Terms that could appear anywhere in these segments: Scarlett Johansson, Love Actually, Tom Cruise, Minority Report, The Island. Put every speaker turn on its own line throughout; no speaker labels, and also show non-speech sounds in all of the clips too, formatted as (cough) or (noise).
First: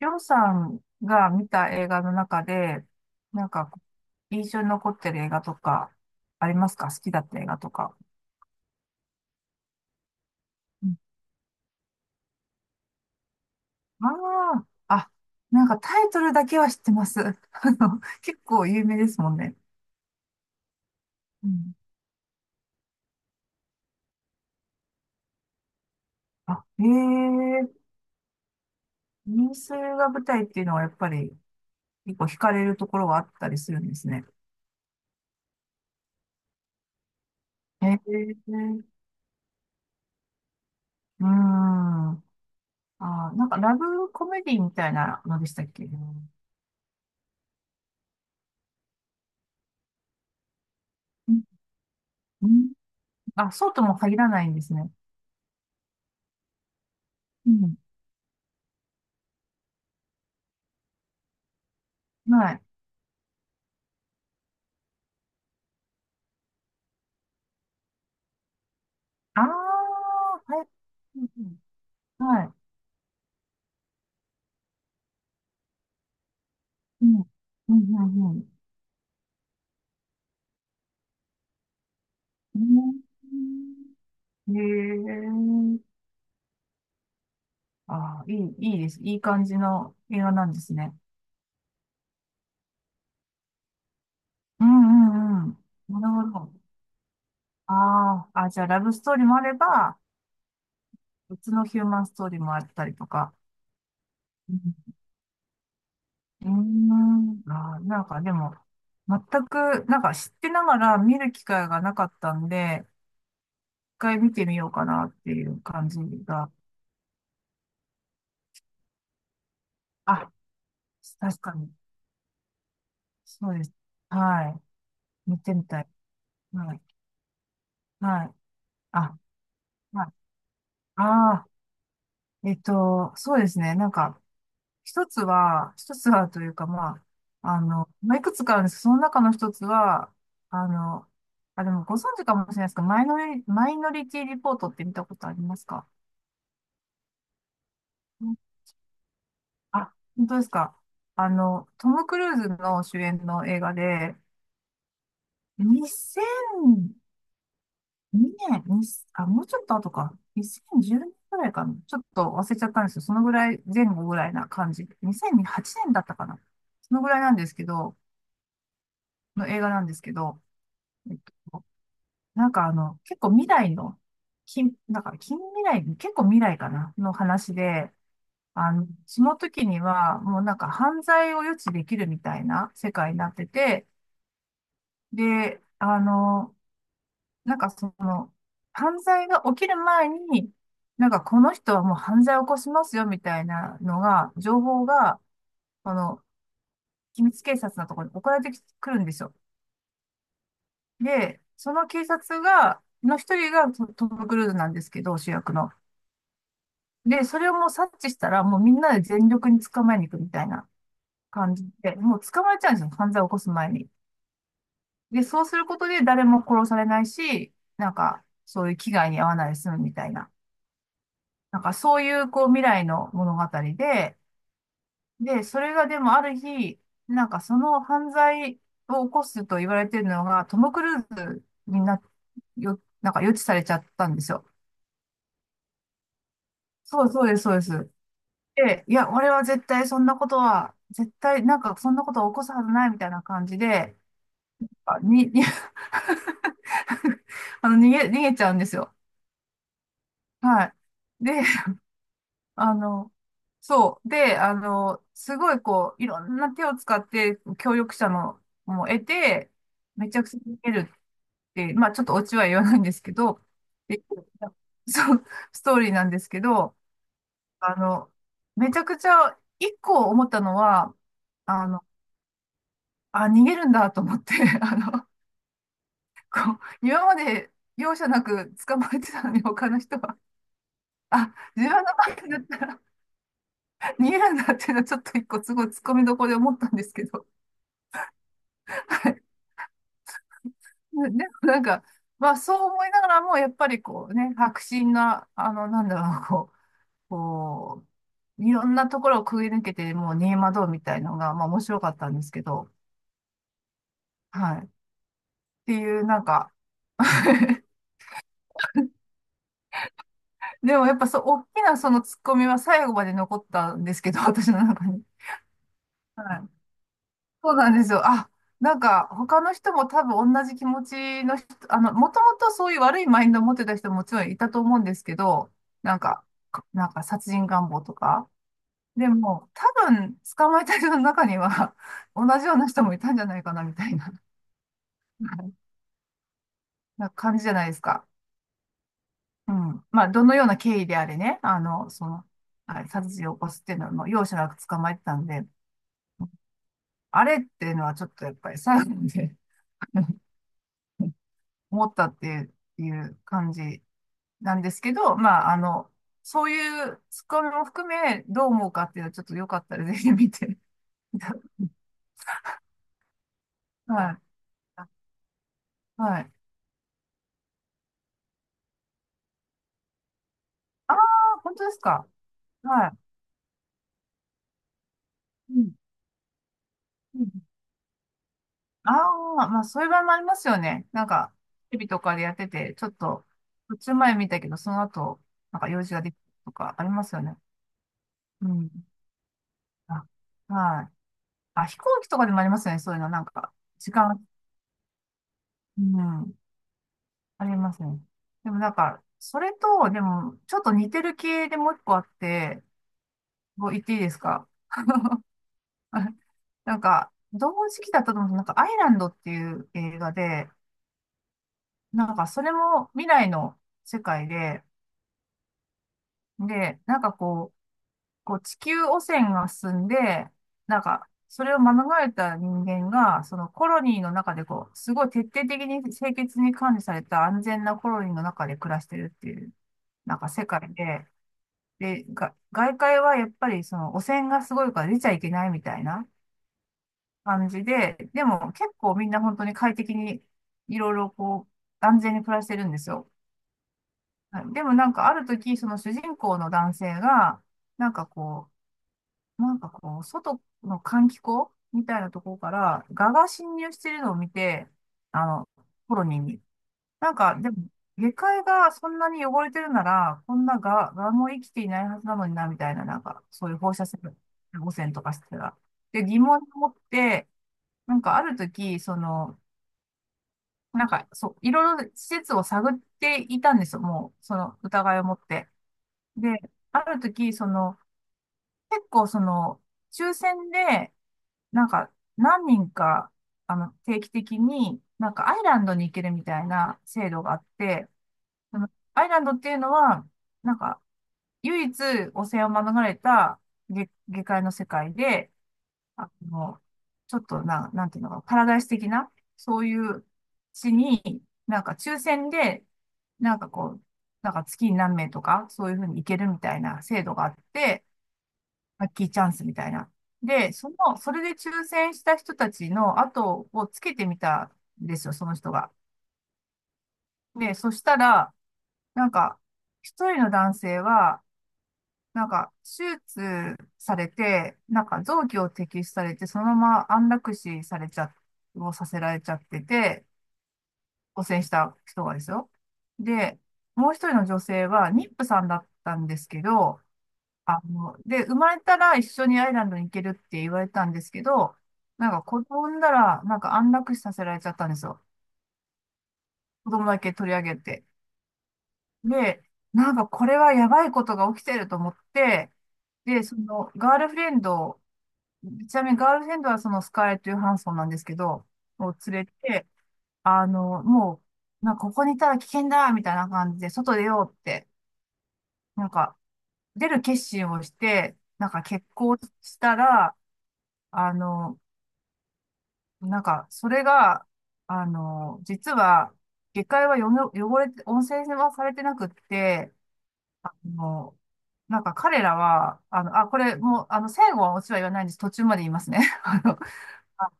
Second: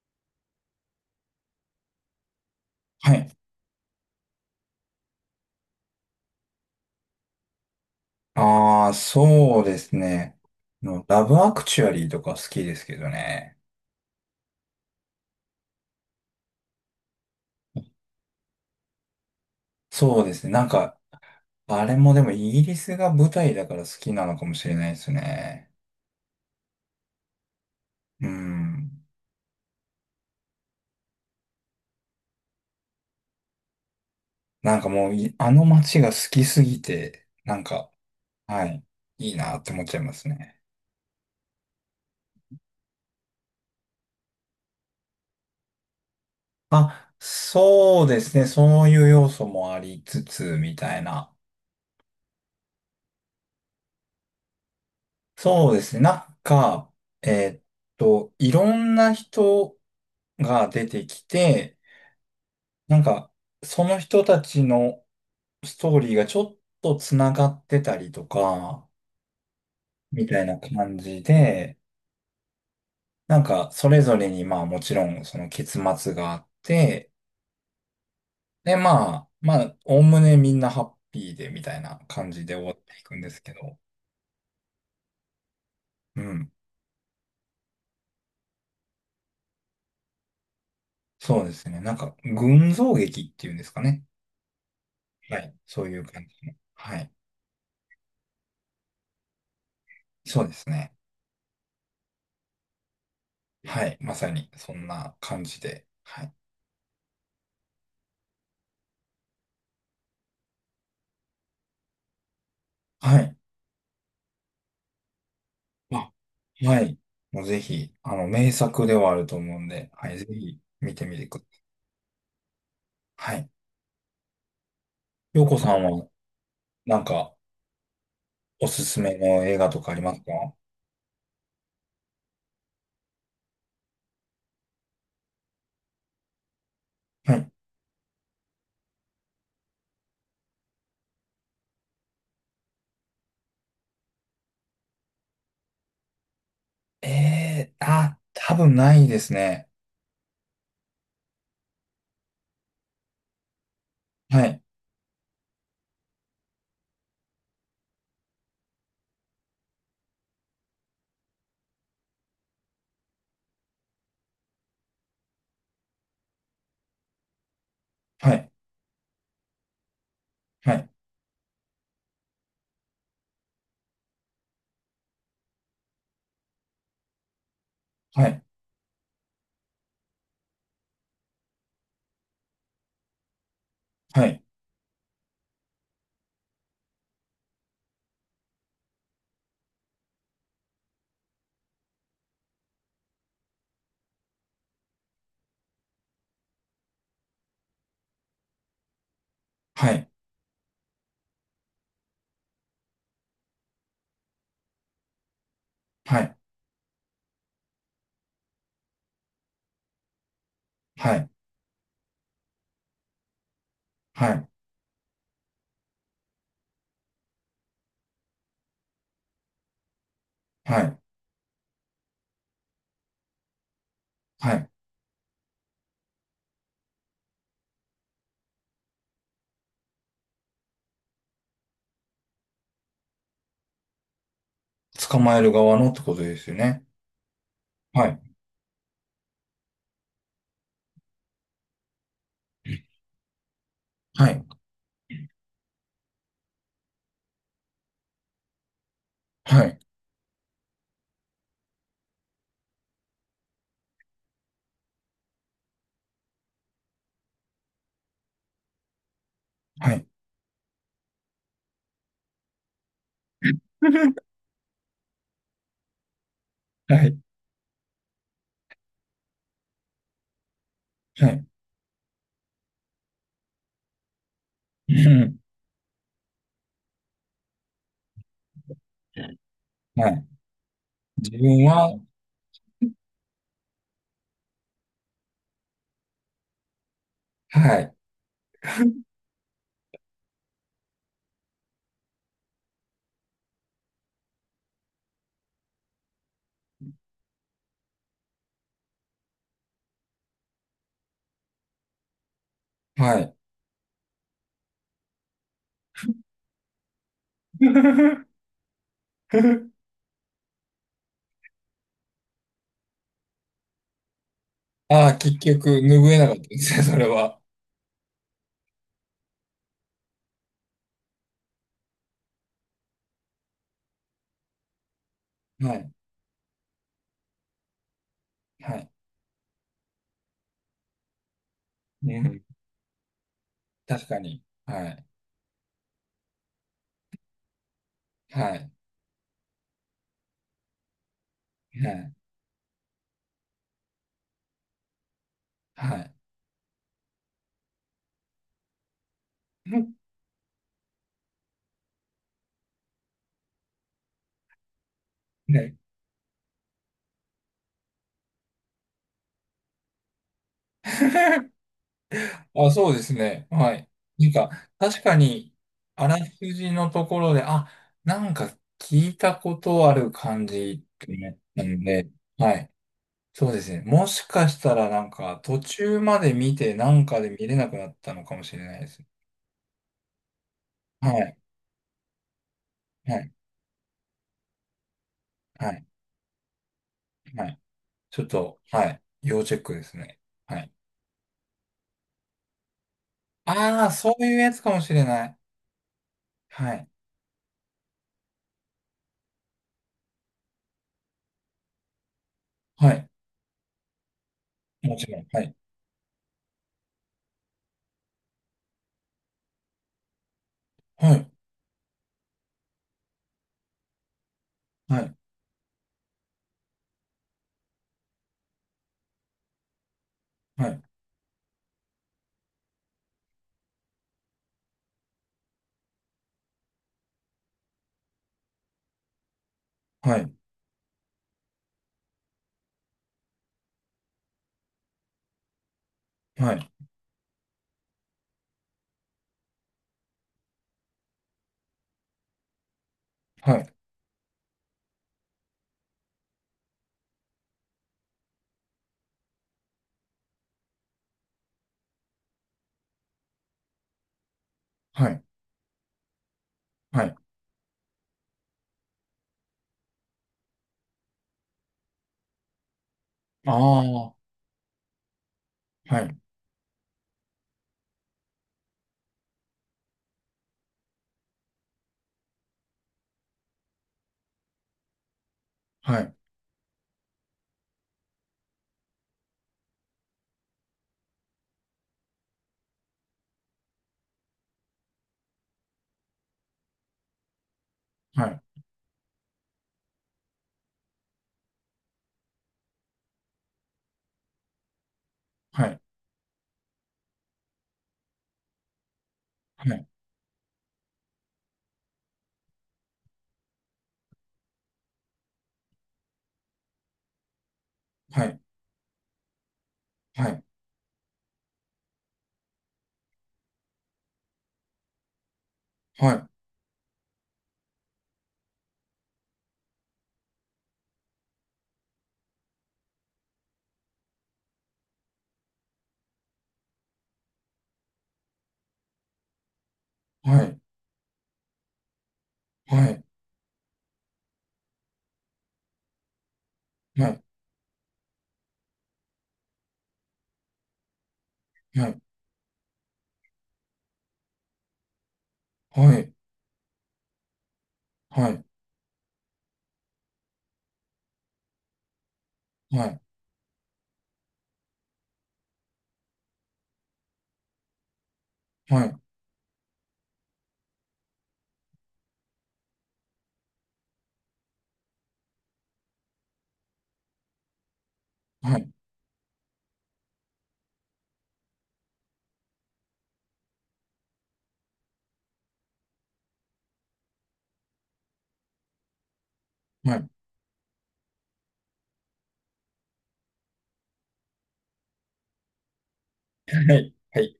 りょうさんが見た映画の中で、
はい。
なんか印象に残ってる映画とかありますか？好きだった映画とか。
ああ、そうですね。
うん。
の、ラブアクチュアリーとか好きですけどね。
あー、あ、なんかタイトルだけは知ってます。(laughs) 結構有名ですもんね。
そうですね。なんか、
うん。
あれもでもイギリスが舞台だから好きなのかもしれないですね。
あ、ええ、
うん。
人数が舞台っていうのはやっぱり結構惹かれるところがあったりするんですね。
なんかもうい、あの街が好きすぎて、なんか、
え
は
え。
い、いいなって思っちゃいますね。
うん。あー、なんかラブコメディみたいなのでしたっけ？うん。
あ、そうですね。そういう要素もありつつ、みたいな。
うん。あ、そうとも限らないんですね。
そうですね。なんか、え
う
ーっ
ん。
いろんな人が出てきて、
はい。
なんか、その人たちのストーリーがちょっとつながってたりとか、
ああ、
みたいな
はい。
感
う
じ
ん。
で、
うん。はい。
なんか、それぞれにまあもちろんその結末があっ
う
て、
ん。うん、うん、うん。
で、まあ、まあ、おおむねみんなハッピーでみたいな感じで終わっていくんですけど、
うん。へえ。
うん。
ああ、いい、いいです。いい感じの映画なんですね。
そうですね。なんか、群像劇っていうんですかね。
う
は
ん、うん、う
い。
ん。
そうい
な
う感
るほ
じの。
ど。
はい。
ああ、あ、じゃあ、ラブストーリーもあれば、
そうですね。
別のヒューマンストーリーもあったりとか。
はい。まさに、
う
そん
ん。
な感じで。はい。
うーん。ああ、なんかでも、全く、なんか知ってながら見る機会がなかったんで、
はい。
一回見てみようかなっていう感じ
あ、
が。
はい。もうぜひ、あの、名作ではあると思うんで、はい、ぜ
あ、
ひ見てみて
確
くだ
かに。
さい。はい。
そうです。はい。見
洋
て
子
み
さ
た
ん
い。
は、
はい。
なんか、
はい。
おすすめ
あ、
の映画とかあり
はい。
ますか？
ああ、そうですね。なんか、一つはというか、ま
はい。
あ、いくつかあるんですけど、その中の一つは、あの、あ、でもご存知かもしれないですけど、マイノリティリポートって見たことありますか？
えー、あ、
うん。
多分ないですね。
あ、本当ですか。トム・クルーズの主演の映画で、
はい。
2000 2年、に、あ、もうちょっと後か。2010年ぐらいかな。ちょっと忘れちゃったんですよ。そのぐらい、前後ぐらいな感じ。2008年だったかな。そのぐらいなんですけど、
はい。
の映画なんですけど、
はい。
えっと、なんか結構未来の、近、なんから近未来、結構未来かな、の話で、
はい。
その時には、もうなんか犯罪を予知できるみたいな世界になってて、
はい。
で、なんかその、犯罪が起きる前に、なんかこの人はもう犯罪を起こしますよみたいなのが、情報が、あの、秘密警察のところに送られてくるんですよ。
はい。
で、その警察が、の一人がトム・クルーズなんですけど、主役の。
はい。
で、それをもう察知したら、もうみんなで全力に捕まえに行くみたいな
はい。
感じで、もう捕まえちゃうんですよ、犯罪を起こす前に。
はい。
で、そうすることで誰も殺されないし、なんか、そういう危害に遭わないで済むみたいな。
はい。
なんかそういうこう未来の物語で、
はい。
で、それがでもある日、なんかその犯罪を起こすと言われてるのがトム・クルーズにな、よ、なんか予知されちゃったんですよ。
捕まえる側のってことですよね。
そうそうです、そうです。
はい。
で、いや、俺は絶対そんなことは、絶対なんかそんなことを起こすはずないみたいな感じで、
はい。
あに、に、 (laughs) 逃げちゃうんですよ。
はい。
はい。で、あの、そう。で、すごいこう、いろんな手を使って協力者のも得て、
はい。
めちゃくちゃ見えるって、まあちょっとオチは言わないんですけど、(laughs) で
(laughs)
そう、ストーリーなんですけど、
はい。
あの、めちゃくちゃ一個思ったのは、
はい。
あの、あ、逃げるんだと思って、(laughs) あ
う
の、
ん、
こう、今まで容赦なく捕まえてたのに他の人
は
は、
い。
あ、
自分
自分の
は、
番だったら逃げるんだっていうのはちょっと一個すごい突っ込みどころで思ったんですけど、
はい。
(laughs) で、でもなんか、まあそう思いながらも、やっぱりこうね、迫真な、なんだろう、(laughs) こう、いろんなところをくぐり抜けて、もうネイマドーみたいのが、まあ面白かったんですけど、
はい。
はい。っていう、なんか (laughs)
(laughs) (laughs)
でもやっぱそう、大きなそのツッコミは最後まで残ったんですけど、私の中に。
ああ、結局、拭えなかっ
は
た
い。
ですね、(laughs) それは。
そうなんですよ。あ、なんか他の人も多分同じ気持ちの人、もともとそういう悪いマインドを持ってた人ももちろんいたと思うんですけど、
はい。
なんか、かなんか殺人願望とか。
はい。
でも、多分捕まえた人の中には (laughs)
う
同
ん。
じような人もいたんじゃないかなみたい
確
な、は
かに。はい。
いな感じじゃないですか。
はい。
うん。まあ、どのような経緯であれね、
はい。
はい殺人を起こすっていうのはもう容赦なく捕まえてたんで、
はい。
あれっていうのはちょっとやっぱり最後まで (laughs) 思ったっていう感じなんですけど、
ね。
そういうツッコミも含め、どう思うかっていうのはちょっとよかったらぜひ見て。(laughs)
あ、そうですね。はい。
はい。
なんか、確かに、あら
はい。
すじのところで、あ、なんか聞いたことある感じ
あ
っ
あ、
てね、
本
なった
当で
の
すか。
で、はい。
は
そうですね。もしかしたら、なんか、
い。
途
うん。
中まで見て、なん
う
かで
ん。
見れなくなったのかもしれないで
あ
す。
あ、まあ、そういう場合もありますよね。なん
は
か、
い。
テレビとかでやってて、ちょっ
は
と、
い。
途中前見たけど、その後、なん
は
か用
い。
事ができるとかありますよね。
はい。ちょっ
う
と、
ん。
はい。要チェックです
あ、
ね。はい。
はい。あ、飛行機とかでもありますよね。そういうの、なんか、
ああ、
時
そう
間、
いうやつかもしれない。
うん。
はい。
ありますね。でもなんか、それと、でも、ちょっと似てる系でもう一個あって、
はい。
こう言っていいですか？
もちろん。はい。
(laughs) なんか、同時期だったと思うんですけどなんか、アイランドっていう映画で、
はい。
なんか、それも未来の世界で、で、なんかこう、こう地球汚染が進んで、
は
な
い。
んか、それを免れた人間が、そのコロニーの中でこう、すごい徹底的に清潔に管理された安全なコロニーの中で暮らしてるっていう、な
は
んか
い。
世界で、で、が、外界はやっぱりその汚染がすごいから出ちゃいけないみたいな
はい。
感じで、でも結構みんな本当に快適にいろいろこう安全に暮らしてるんですよ。
はい。はい。
はい。でもなんかある時、その主人公の男性が、なんかこう、なんかこう、外の換気口みたいなところから蛾が侵入してるのを見て、
はい。
あの、コロニーに。
は
な
い。
んか、でも、下界がそんなに汚れてるなら、こんなが、がも生きていないはずなのにな、みたいな、なんか、そう
あ
いう放
あ。
射線
は
汚染とかしてたら。で、
い。
疑問に思って、なんかある時、その、なんか、そう、いろいろ施設を探っていたんですよ、もう、その疑いを持って。
はい。
で、ある時、その、結構その、抽選で、なんか、何人か、定期的に、なんかアイランドに行けるみたいな制度があって、
はい。
なんかアイランドっていうのは、なんか、唯一汚染を免れた下界の世界で、
はい。
あの、ちょっとな、なんていうのか、パラダイス的な、そう
は
い
い。
う地に、なんか抽選で、なんかこう、なんか月に何名とか、そういうふうに行けるみたいな制度があって、
は
ラッキーチャンスみたいな。
い。
で、その、それで抽選した人たちの後をつけてみたんですよ、その人が。
はい。
で、そしたら、なんか、一人の男性は、なんか、手術されて、なんか、臓器を摘出されて、そのまま安楽死されちゃ、をさせられちゃってて、
はい。
汚染した人がですよ。
はい。
で、もう一人の女性は、妊婦さんだったんですけど、
はい。
で、生まれたら一緒にアイランドに行けるって言われたんですけど、子供産んだら、安楽死させられちゃったんですよ。
はい。
子供だけ取り上げて。
はい。
で、これはやばいことが起きてると思って、
はい。
で、ガールフレンド、ちなみにガールフレンドはそのスカーレット・ヨハンソンなんですけど、
は
を
い。
連れて、もう、なんかここにいたら危険だみたいな感じで、外出ようって、なんか出る決心をして、
はい。はい。
決行したら、あの、なんかそれが、実は、下界はよの汚れて、温泉はされてなくって、
はい。
あのなんか彼らは、あ、これもう、最後はオチは言わないんです。途中まで言いますね。(laughs) あ
は
の
い。はい。はい。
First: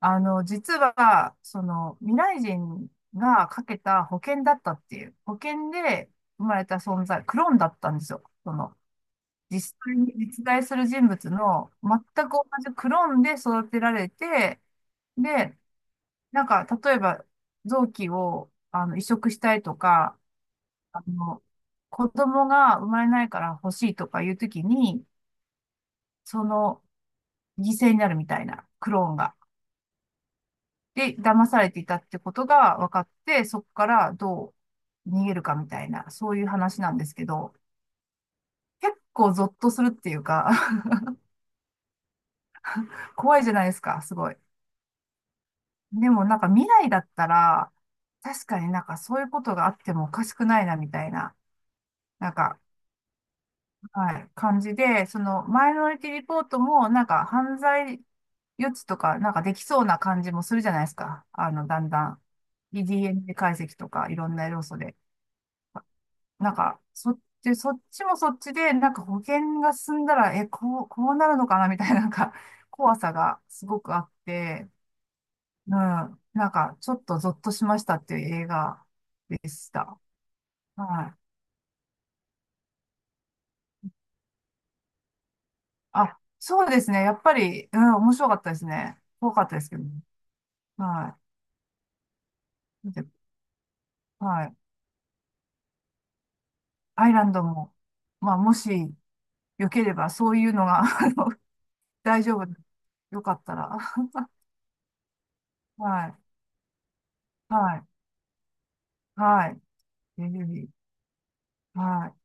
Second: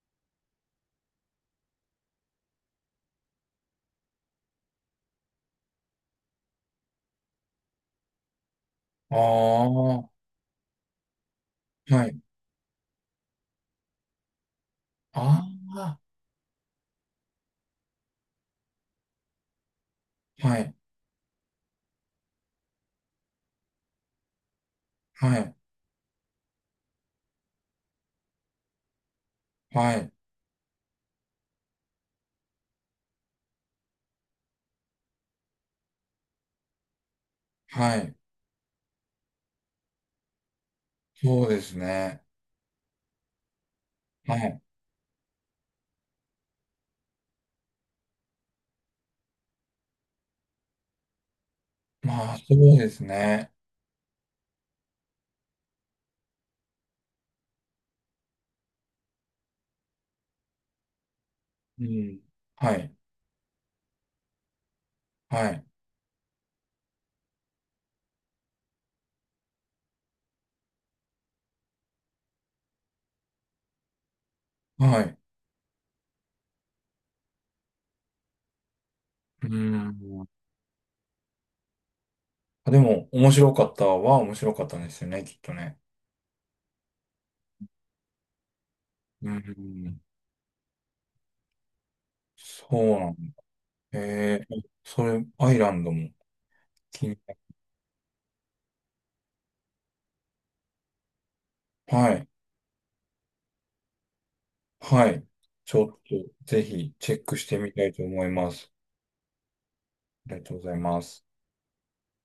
実は、未来人がかけた保険だったっていう、保険で生まれた存在、クローンだったんですよ。
あ
実際に
あ。
実在する人物の全
はい。
く同じクローンで育てられて、
あ
で、
あ。
例えば、臓器を、移植したいとか、
はい。
あの、子供が生まれないから欲しいとかいうときに、
はい。
その、犠牲になるみたいな、クローンが。
はい。
で、騙されていたってことが分かって、そこからどう逃げるかみたいな、そういう話なんですけど、
はい。
結構ゾッとするっていうか、
そうですね。
(laughs) 怖いじゃないですか、すご
は
い。
い。
でもなんか未来だったら、確かになんかそういうことがあってもおかしくないな、みたいな、な
ま
ん
あ、そ
か、
うですね。
はい、感じで、そのマイノリティリポートもなんか犯罪予知とかなんかできそうな感じもするじゃないですか。あの、だ
う
んだ
ん。
ん
はい。
DNA 解析とかいろんな要素で。
はい。
なんか、そっちもそっちで、なんか保険が進んだら、こうなるのかなみたいな、(laughs) 怖さがすごくあって、
はい。
うん。なんか、ちょっとゾッとしましたっていう映画で
う
した。
ん。
はい。
あ、でも、面白かったは面白かったんですよね、きっとね。
あ、そうですね。やっぱり、うん、面白かったですね。
う
怖かったですけどね。
ん。
は
そ
い。
う
で、
なんだ。え
はい。
ー、それ、アイランドも気
アイ
に
ラン
なる。
ドも、まあ、もし、よければ、そういうのが (laughs)
は
大
い。
丈夫。よかったら。
はい。ちょっ
はい。
と、ぜひ、チェックしてみ
は
た
い。
いと思います。
はい。ぜひ
ありが
ぜ
とうご
ひ。
ざいます。
はい。